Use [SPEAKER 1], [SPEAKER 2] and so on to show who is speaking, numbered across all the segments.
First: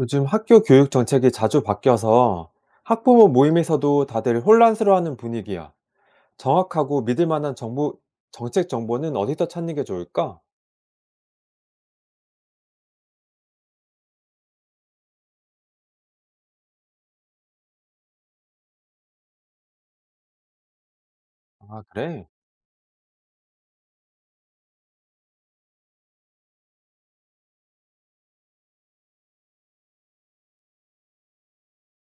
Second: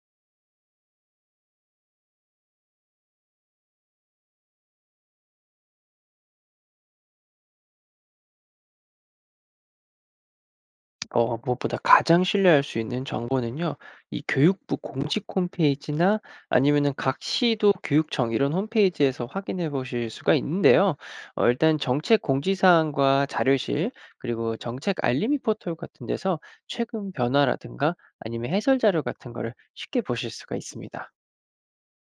[SPEAKER 1] 요즘 학교 교육 정책이 자주 바뀌어서 학부모 모임에서도 다들 혼란스러워하는 분위기야. 정확하고 믿을 만한 정보, 정책 정보는 어디서 찾는 게 좋을까?
[SPEAKER 2] 무엇보다 가장 신뢰할 수 있는 정보는요. 이 교육부 공식 홈페이지나 아니면은 각 시도 교육청 이런 홈페이지에서 확인해 보실 수가 있는데요. 일단
[SPEAKER 1] 아,
[SPEAKER 2] 정책
[SPEAKER 1] 그래?
[SPEAKER 2] 공지 사항과 자료실 그리고 정책 알림이 포털 같은 데서 최근 변화라든가 아니면 해설 자료 같은 거를 쉽게 보실 수가 있습니다.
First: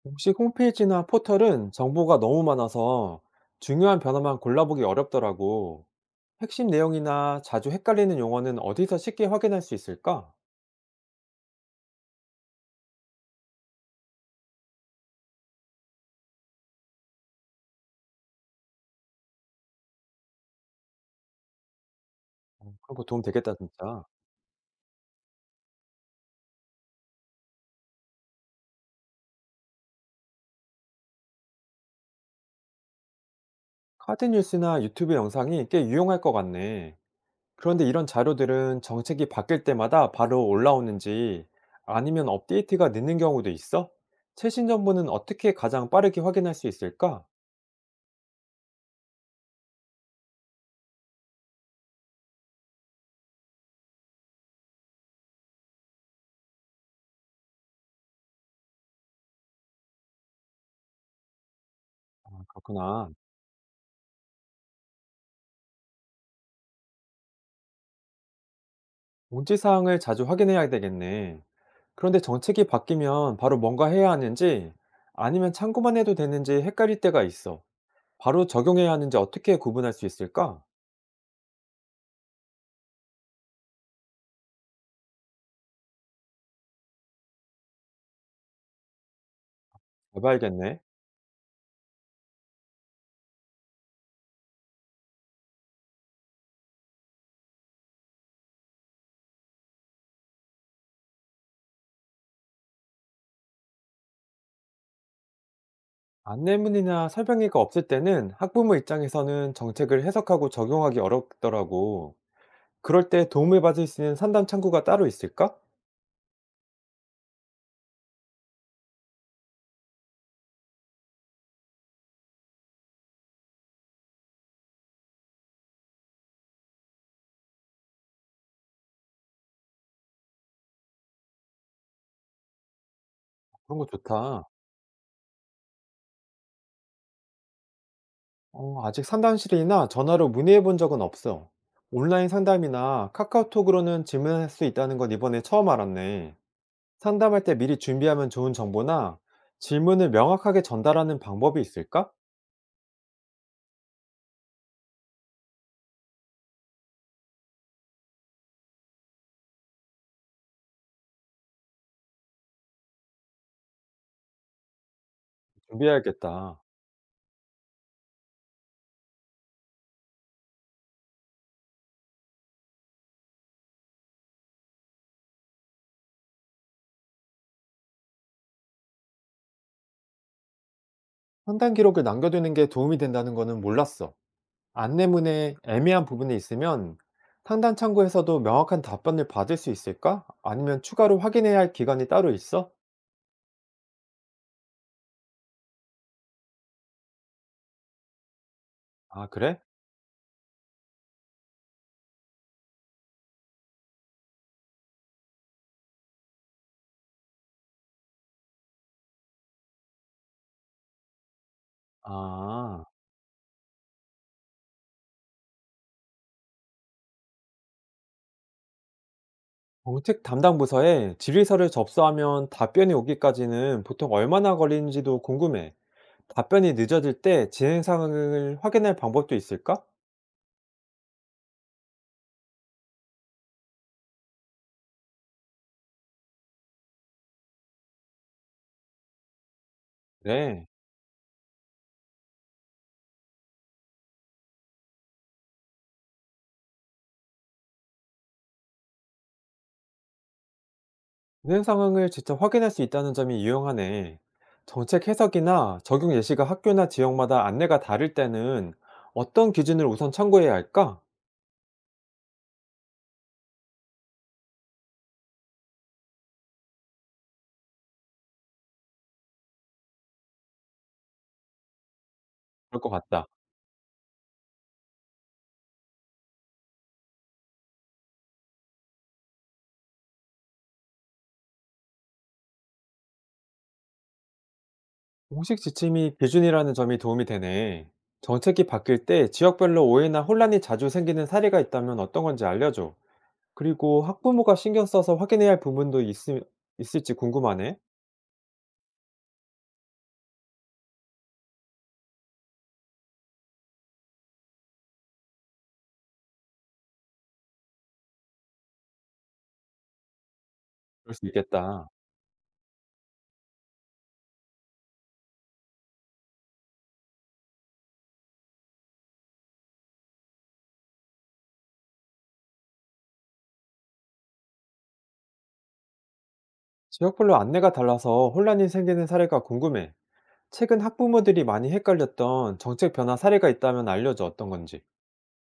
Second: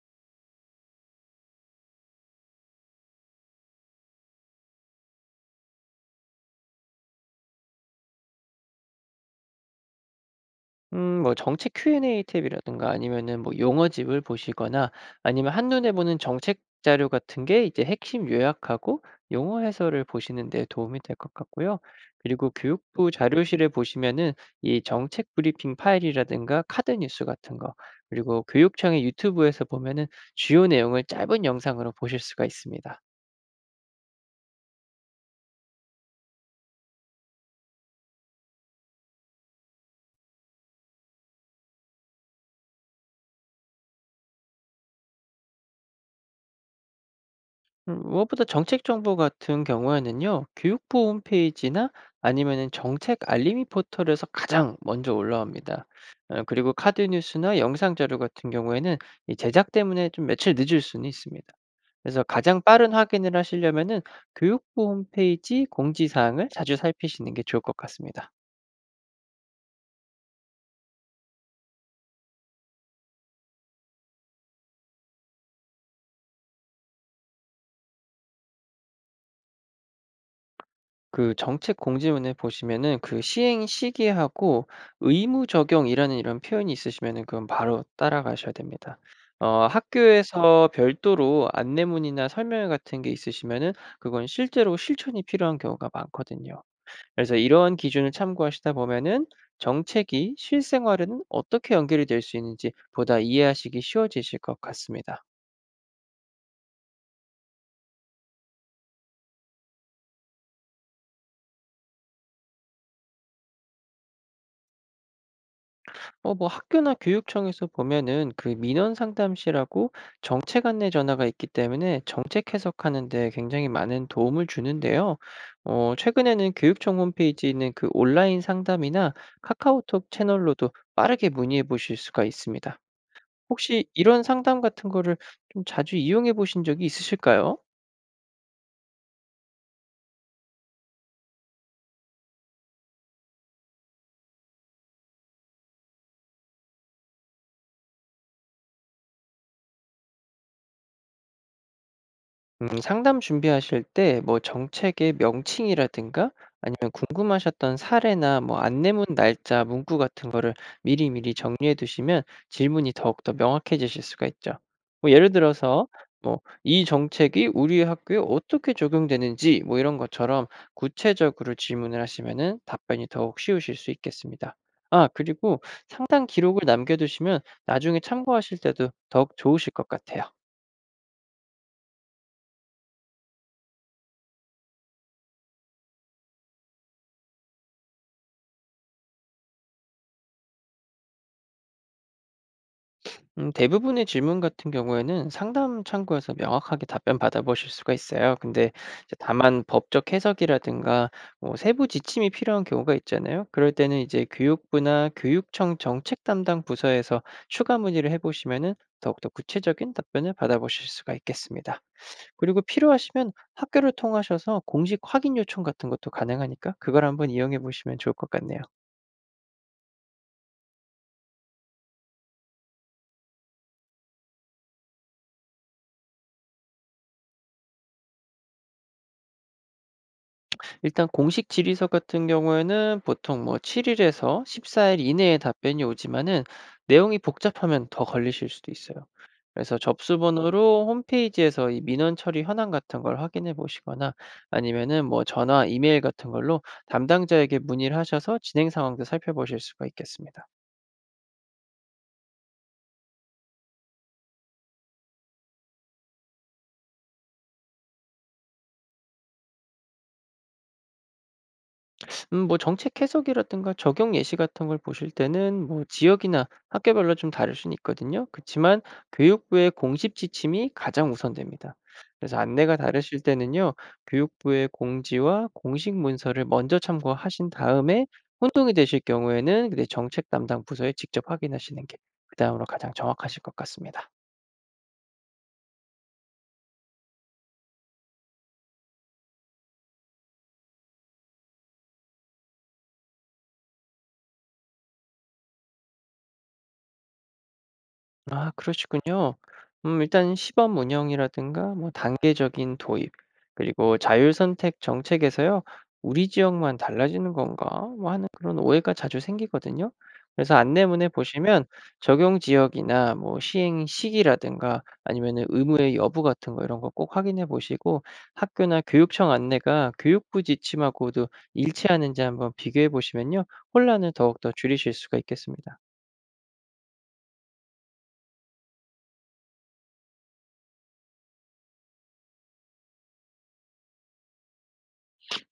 [SPEAKER 1] 혹시 홈페이지나 포털은 정보가 너무 많아서 중요한 변화만 골라보기 어렵더라고. 핵심 내용이나 자주 헷갈리는 용어는 어디서 쉽게 확인할 수 있을까?
[SPEAKER 2] 뭐 정책 Q&A 탭이라든가 아니면은 뭐 용어집을 보시거나 아니면 한눈에 보는 정책 자료 같은 게 이제 핵심 요약하고 용어 해설을 보시는 데 도움이 될 것 같고요. 그리고
[SPEAKER 1] 그런 거
[SPEAKER 2] 교육부
[SPEAKER 1] 도움 되겠다,
[SPEAKER 2] 자료실에
[SPEAKER 1] 진짜.
[SPEAKER 2] 보시면은 이 정책 브리핑 파일이라든가 카드 뉴스 같은 거, 그리고 교육청의 유튜브에서 보면은 주요 내용을 짧은 영상으로 보실 수가 있습니다.
[SPEAKER 1] 카드 뉴스나 유튜브 영상이 꽤 유용할 것 같네. 그런데 이런 자료들은 정책이 바뀔 때마다 바로 올라오는지 아니면 업데이트가 늦는 경우도 있어? 최신 정보는 어떻게 가장 빠르게 확인할 수 있을까?
[SPEAKER 2] 무엇보다 정책 정보 같은 경우에는요, 교육부 홈페이지나 아니면은 정책 알림이 포털에서 가장 먼저 올라옵니다. 그리고 카드 뉴스나 영상 자료 같은 경우에는 이 제작 때문에 좀 며칠 늦을 수는 있습니다. 그래서
[SPEAKER 1] 아,
[SPEAKER 2] 가장 빠른
[SPEAKER 1] 그렇구나.
[SPEAKER 2] 확인을 하시려면은 교육부 홈페이지 공지사항을 자주 살피시는 게 좋을 것 같습니다.
[SPEAKER 1] 공지 사항을 자주 확인해야 되겠네. 그런데 정책이 바뀌면 바로 뭔가 해야 하는지 아니면 참고만 해도 되는지 헷갈릴 때가 있어. 바로 적용해야 하는지 어떻게 구분할 수 있을까?
[SPEAKER 2] 그 정책 공지문에 보시면은 그 시행 시기하고 의무 적용이라는 이런 표현이 있으시면은 그건 바로 따라가셔야 됩니다.
[SPEAKER 1] 잘
[SPEAKER 2] 학교에서
[SPEAKER 1] 봐야겠네.
[SPEAKER 2] 별도로 안내문이나 설명회 같은 게 있으시면은 그건 실제로 실천이 필요한 경우가 많거든요. 그래서 이러한 기준을 참고하시다 보면은 정책이 실생활에는 어떻게 연결이 될 수 있는지 보다 이해하시기 쉬워지실 것 같습니다.
[SPEAKER 1] 안내문이나 설명회가 없을 때는 학부모 입장에서는 정책을 해석하고 적용하기 어렵더라고. 그럴 때 도움을 받을 수 있는 상담 창구가 따로 있을까?
[SPEAKER 2] 뭐 학교나 교육청에서 보면은 그 민원 상담실하고 정책 안내 전화가 있기 때문에 정책 해석하는 데 굉장히 많은 도움을 주는데요. 최근에는 교육청 홈페이지에 있는 그 온라인 상담이나 카카오톡 채널로도 빠르게 문의해 보실 수가 있습니다.
[SPEAKER 1] 그런
[SPEAKER 2] 혹시
[SPEAKER 1] 거
[SPEAKER 2] 이런
[SPEAKER 1] 좋다.
[SPEAKER 2] 상담 같은 거를 좀 자주 이용해 보신 적이 있으실까요?
[SPEAKER 1] 어, 아직 상담실이나 전화로 문의해 본 적은 없어. 온라인 상담이나 카카오톡으로는 질문할 수 있다는 건 이번에 처음 알았네. 상담할 때 미리 준비하면 좋은 정보나 질문을 명확하게 전달하는 방법이 있을까?
[SPEAKER 2] 상담 준비하실 때 뭐 정책의 명칭이라든가 아니면 궁금하셨던 사례나 뭐 안내문 날짜, 문구 같은 거를 미리미리 정리해 두시면 질문이 더욱더 명확해지실 수가 있죠. 뭐 예를 들어서 뭐
[SPEAKER 1] 준비해야겠다.
[SPEAKER 2] 이 정책이 우리 학교에 어떻게 적용되는지 뭐 이런 것처럼 구체적으로 질문을 하시면은 답변이 더욱 쉬우실 수 있겠습니다. 아, 그리고 상담 기록을 남겨두시면 나중에 참고하실 때도 더욱 좋으실 것 같아요.
[SPEAKER 1] 상담 기록을 남겨두는 게 도움이 된다는 거는 몰랐어. 안내문에 애매한 부분이 있으면 상담 창구에서도 명확한 답변을 받을 수 있을까? 아니면 추가로 확인해야 할 기간이 따로 있어?
[SPEAKER 2] 대부분의 질문 같은 경우에는 상담 창구에서 명확하게 답변 받아보실 수가 있어요. 근데 이제
[SPEAKER 1] 아 그래?
[SPEAKER 2] 다만 법적 해석이라든가 뭐 세부 지침이 필요한 경우가 있잖아요. 그럴 때는 이제 교육부나 교육청 정책 담당 부서에서 추가 문의를 해보시면은 더욱더 구체적인 답변을 받아보실 수가 있겠습니다. 그리고
[SPEAKER 1] 아.
[SPEAKER 2] 필요하시면 학교를 통하셔서 공식 확인 요청 같은 것도 가능하니까 그걸 한번 이용해 보시면 좋을 것 같네요.
[SPEAKER 1] 정책 담당 부서에 질의서를 접수하면 답변이 오기까지는 보통 얼마나 걸리는지도 궁금해. 답변이 늦어질 때 진행 상황을 확인할 방법도 있을까?
[SPEAKER 2] 일단 공식 질의서 같은 경우에는 보통 뭐 7 일에서 14일 이내에 답변이 오지만은 내용이 복잡하면 더 걸리실 수도 있어요. 그래서 접수
[SPEAKER 1] 네.
[SPEAKER 2] 번호로 홈페이지에서 이 민원 처리 현황 같은 걸 확인해 보시거나 아니면은 뭐 전화, 이메일 같은 걸로 담당자에게 문의를 하셔서 진행 상황도 살펴보실 수가 있겠습니다.
[SPEAKER 1] 진행 상황을 직접 확인할 수 있다는 점이 유용하네. 정책 해석이나 적용 예시가 학교나 지역마다 안내가 다를 때는 어떤 기준을 우선 참고해야 할까?
[SPEAKER 2] 뭐 정책 해석이라든가 적용 예시 같은 걸 보실 때는 뭐 지역이나 학교별로 좀 다를 수는 있거든요. 그렇지만 교육부의 공식 지침이 가장 우선됩니다. 그래서 안내가
[SPEAKER 1] 그럴 것
[SPEAKER 2] 다르실
[SPEAKER 1] 같다.
[SPEAKER 2] 때는요, 교육부의 공지와 공식 문서를 먼저 참고하신 다음에 혼동이 되실 경우에는 그때 정책 담당 부서에 직접 확인하시는 게 그다음으로 가장 정확하실 것 같습니다.
[SPEAKER 1] 공식 지침이 기준이라는 점이 도움이 되네. 정책이 바뀔 때 지역별로 오해나 혼란이 자주 생기는 사례가 있다면 어떤 건지 알려줘. 그리고 학부모가 신경 써서 확인해야 할 부분도 있을지 궁금하네.
[SPEAKER 2] 아, 그러시군요. 일단 시범 운영이라든가 뭐 단계적인 도입, 그리고 자율 선택 정책에서요, '우리 지역만 달라지는 건가?' 뭐 하는 그런 오해가 자주 생기거든요. 그래서 안내문에
[SPEAKER 1] 그럴 수
[SPEAKER 2] 보시면
[SPEAKER 1] 있겠다.
[SPEAKER 2] 적용 지역이나 뭐 시행 시기라든가 아니면은 의무의 여부 같은 거, 이런 거 꼭 확인해 보시고 학교나 교육청 안내가 교육부 지침하고도 일치하는지 한번 비교해 보시면요, 혼란을 더욱더 줄이실 수가 있겠습니다.
[SPEAKER 1] 지역별로 안내가 달라서 혼란이 생기는 사례가 궁금해. 최근 학부모들이 많이 헷갈렸던 정책 변화 사례가 있다면 알려줘 어떤 건지.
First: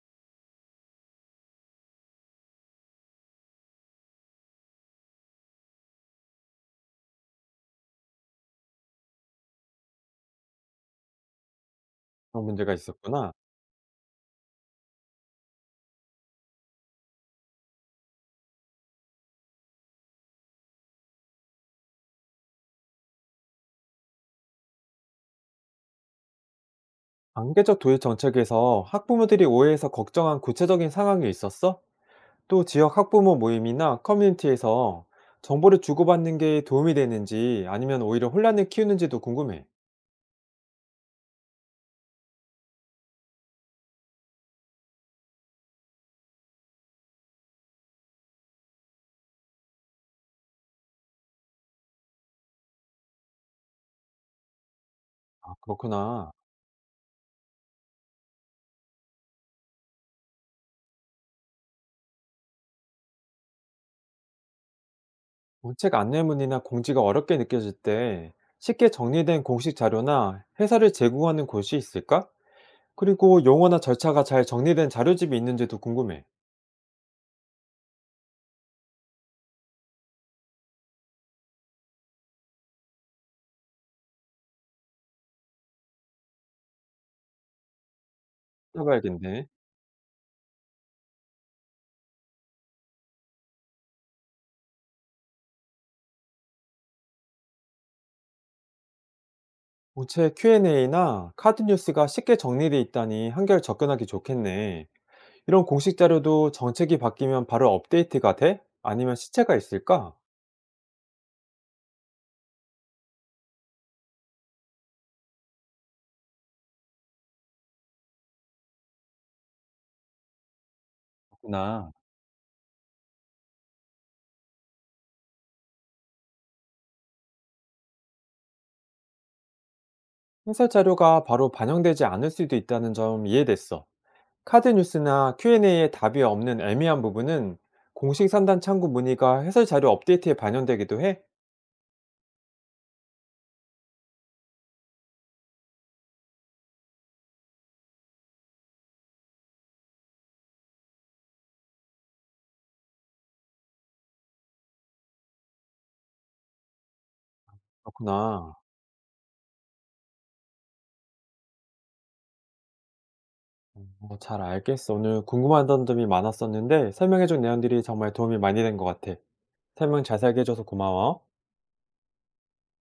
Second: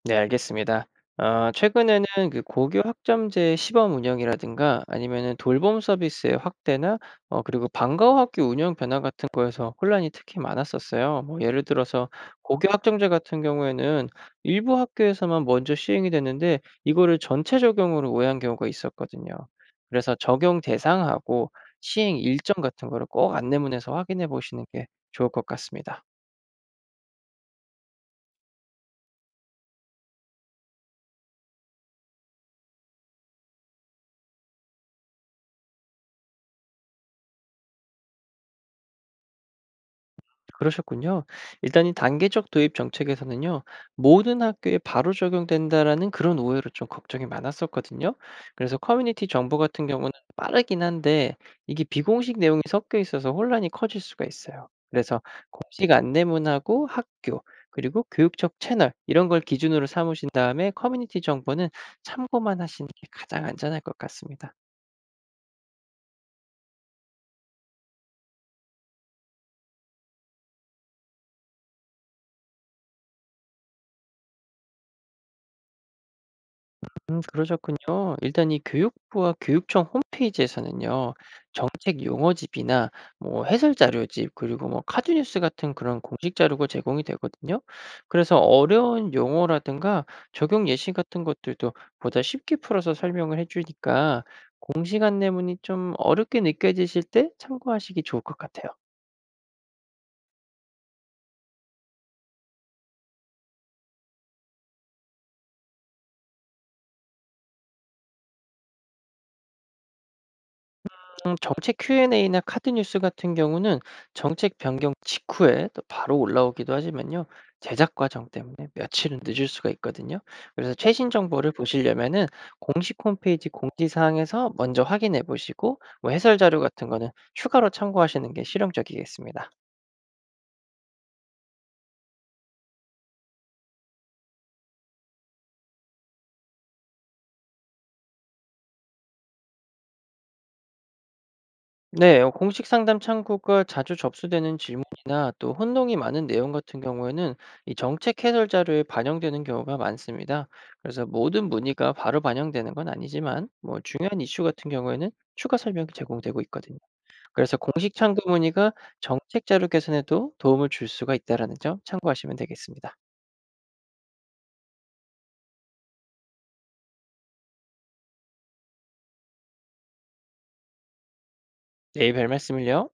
[SPEAKER 2] 네, 알겠습니다. 아, 최근에는 그 고교 학점제 시범 운영이라든가 아니면은 돌봄 서비스의 확대나 그리고 방과후 학교 운영 변화 같은 거에서 혼란이 특히 많았었어요. 뭐 예를 들어서
[SPEAKER 1] 그런
[SPEAKER 2] 고교
[SPEAKER 1] 문제가
[SPEAKER 2] 학점제
[SPEAKER 1] 있었구나.
[SPEAKER 2] 같은 경우에는 일부 학교에서만 먼저 시행이 됐는데 이거를 전체 적용으로 오해한 경우가 있었거든요. 그래서 적용 대상하고 시행 일정 같은 거를 꼭 안내문에서 확인해 보시는 게 좋을 것 같습니다.
[SPEAKER 1] 단계적 도입 정책에서 학부모들이 오해해서 걱정한 구체적인 상황이 있었어? 또 지역 학부모 모임이나 커뮤니티에서 정보를 주고받는 게 도움이 되는지 아니면 오히려 혼란을 키우는지도 궁금해.
[SPEAKER 2] 그러셨군요. 일단 이 단계적 도입 정책에서는요, 모든 학교에 바로 적용된다라는 그런 오해로 좀 걱정이 많았었거든요. 그래서 커뮤니티 정보 같은 경우는 빠르긴 한데, 이게 비공식 내용이 섞여 있어서 혼란이 커질 수가 있어요. 그래서
[SPEAKER 1] 아,
[SPEAKER 2] 공식
[SPEAKER 1] 그렇구나.
[SPEAKER 2] 안내문하고 학교, 그리고 교육적 채널, 이런 걸 기준으로 삼으신 다음에 커뮤니티 정보는 참고만 하시는 게 가장 안전할 것 같습니다.
[SPEAKER 1] 책 안내문이나 공지가 어렵게 느껴질 때 쉽게 정리된 공식 자료나 해설을 제공하는 곳이 있을까? 그리고 용어나 절차가 잘 정리된 자료집이 있는지도 궁금해.
[SPEAKER 2] 그러셨군요. 일단 이 교육부와 교육청 홈페이지에서는요, 정책 용어집이나 뭐 해설 자료집, 그리고 뭐 카드 뉴스 같은 그런 공식 자료가 제공이 되거든요. 그래서 어려운
[SPEAKER 1] 찾아봐야겠네.
[SPEAKER 2] 용어라든가 적용 예시 같은 것들도 보다 쉽게 풀어서 설명을 해 주니까 공식 안내문이 좀 어렵게 느껴지실 때 참고하시기 좋을 것 같아요.
[SPEAKER 1] 공책 Q&A나 카드 뉴스가 쉽게 정리돼 있다니 한결 접근하기 좋겠네. 이런 공식 자료도 정책이 바뀌면 바로 업데이트가 돼? 아니면 시체가 있을까?
[SPEAKER 2] 정책 Q&A나 카드 뉴스 같은 경우는 정책 변경 직후에 또 바로 올라오기도 하지만요, 제작 과정 때문에 며칠은 늦을 수가 있거든요. 그래서 최신 정보를
[SPEAKER 1] 그렇구나.
[SPEAKER 2] 보시려면은 공식 홈페이지 공지사항에서 먼저 확인해 보시고 뭐 해설 자료 같은 거는 추가로 참고하시는 게 실용적이겠습니다.
[SPEAKER 1] 행사 자료가 바로 반영되지 않을 수도 있다는 점 이해됐어. 카드 뉴스나 Q&A에 답이 없는 애매한 부분은 공식 상단 창구 문의가 해설 자료 업데이트에 반영되기도 해?
[SPEAKER 2] 네. 공식 상담 창구가 자주 접수되는 질문이나 또 혼동이 많은 내용 같은 경우에는 이 정책 해설 자료에 반영되는 경우가 많습니다. 그래서 모든 문의가 바로 반영되는 건 아니지만 뭐 중요한 이슈 같은 경우에는 추가 설명이 제공되고 있거든요. 그래서 공식 창구
[SPEAKER 1] 그렇구나.
[SPEAKER 2] 문의가 정책 자료 개선에도 도움을 줄 수가 있다라는 점 참고하시면 되겠습니다.
[SPEAKER 1] 어, 잘 알겠어. 오늘 궁금하던 점이 많았었는데 설명해준 내용들이 정말 도움이 많이 된 것 같아. 설명 잘 살게 해줘서 고마워.
[SPEAKER 2] 네, 별말씀을요.